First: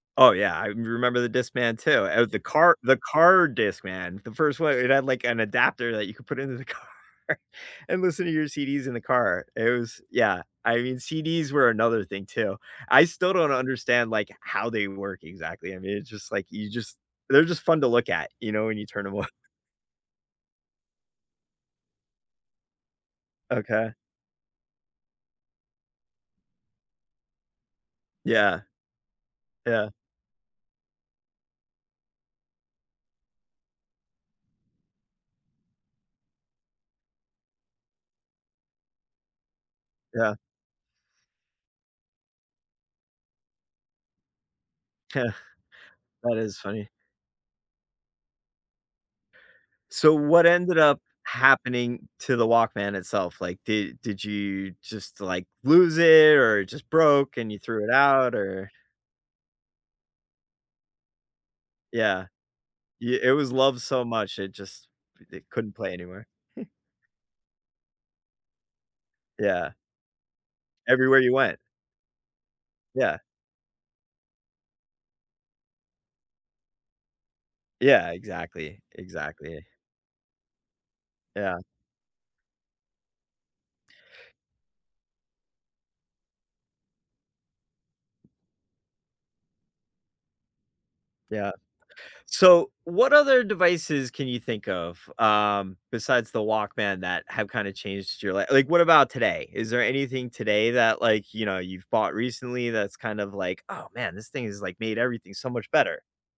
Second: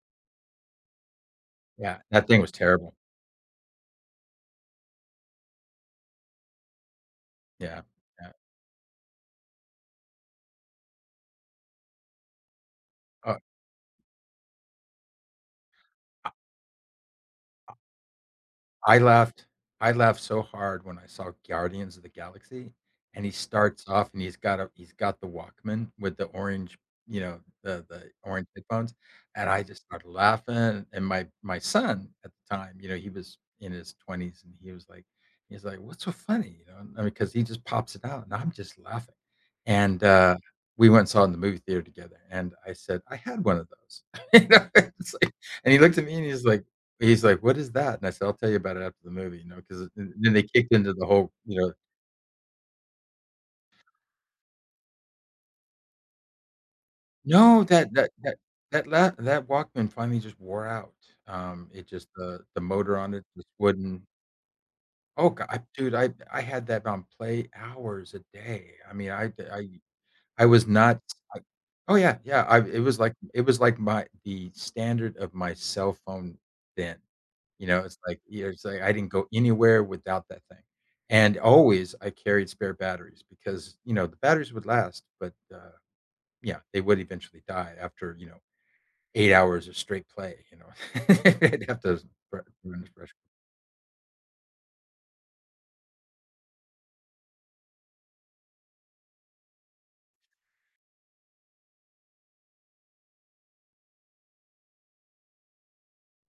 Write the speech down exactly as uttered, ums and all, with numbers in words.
Oh, yeah, I m remember the Discman too. Yeah. Uh, That the thing was car terrible. the car Discman, the first one, it had, like, an adapter that you could put into the car Yeah, and listen yeah. to your CDs in the car, it was yeah. I mean, CDs were another thing, too. I still Uh don't understand, like, how they work exactly. I mean, it's A just, like you just they're just A fun to look at, you know, when you I turn them on. laughed I laughed so hard when I saw Guardians of the Galaxy, and he starts Okay. off, and he's got a he's got the Walkman with the orange you know, the the orange Yeah. headphones, and I just Yeah. started laughing, and my my son, at the time, you know, he was in his twenties, and he was like he's like, "What's so funny?" You know? I mean, 'cause he just pops it out, and I'm just laughing, and, Yeah. uh, we went and saw in the movie theater together, and I said, "I had one of those." You know, it's like and he looked at me and That he's is like funny. he's like, "What is that?" And I said, "I'll tell you about it after the movie," you know? 'Cause th So, then they what kicked ended into up the whole, you know happening to the Walkman itself? Like, did did you just, like, lose it or it just broke and you No, threw that it that out? that Or that la that Walkman finally just wore out. Um, it just Yeah. the the motor on Ye it it just was loved wouldn't so much, it just Oh, i go it I couldn't dude, play I anymore. I had that on play hours a day. I mean, I d I Yeah. I was not Everywhere you I went. Oh, yeah, yeah, I it was like Yeah. it was like my the standard of my cell phone then, you know? It's Yeah, like you know what I'm saying? exactly, It's like, I didn't go exactly. anywhere without that thing, and, Yeah. always, I carried spare batteries because, you know, the batteries would last, but, uh, yeah, they would eventually die after, you know, eight hours of straight play, you know, Yeah. it'd have those So, [unintelligible] what other devices can you think of, um, besides the Walkman that have kinda changed your li like, what about today? Is there anything today that, like, you know, you've bought recently that's kind of like, "Oh, man. This thing has, like, made everything so much better."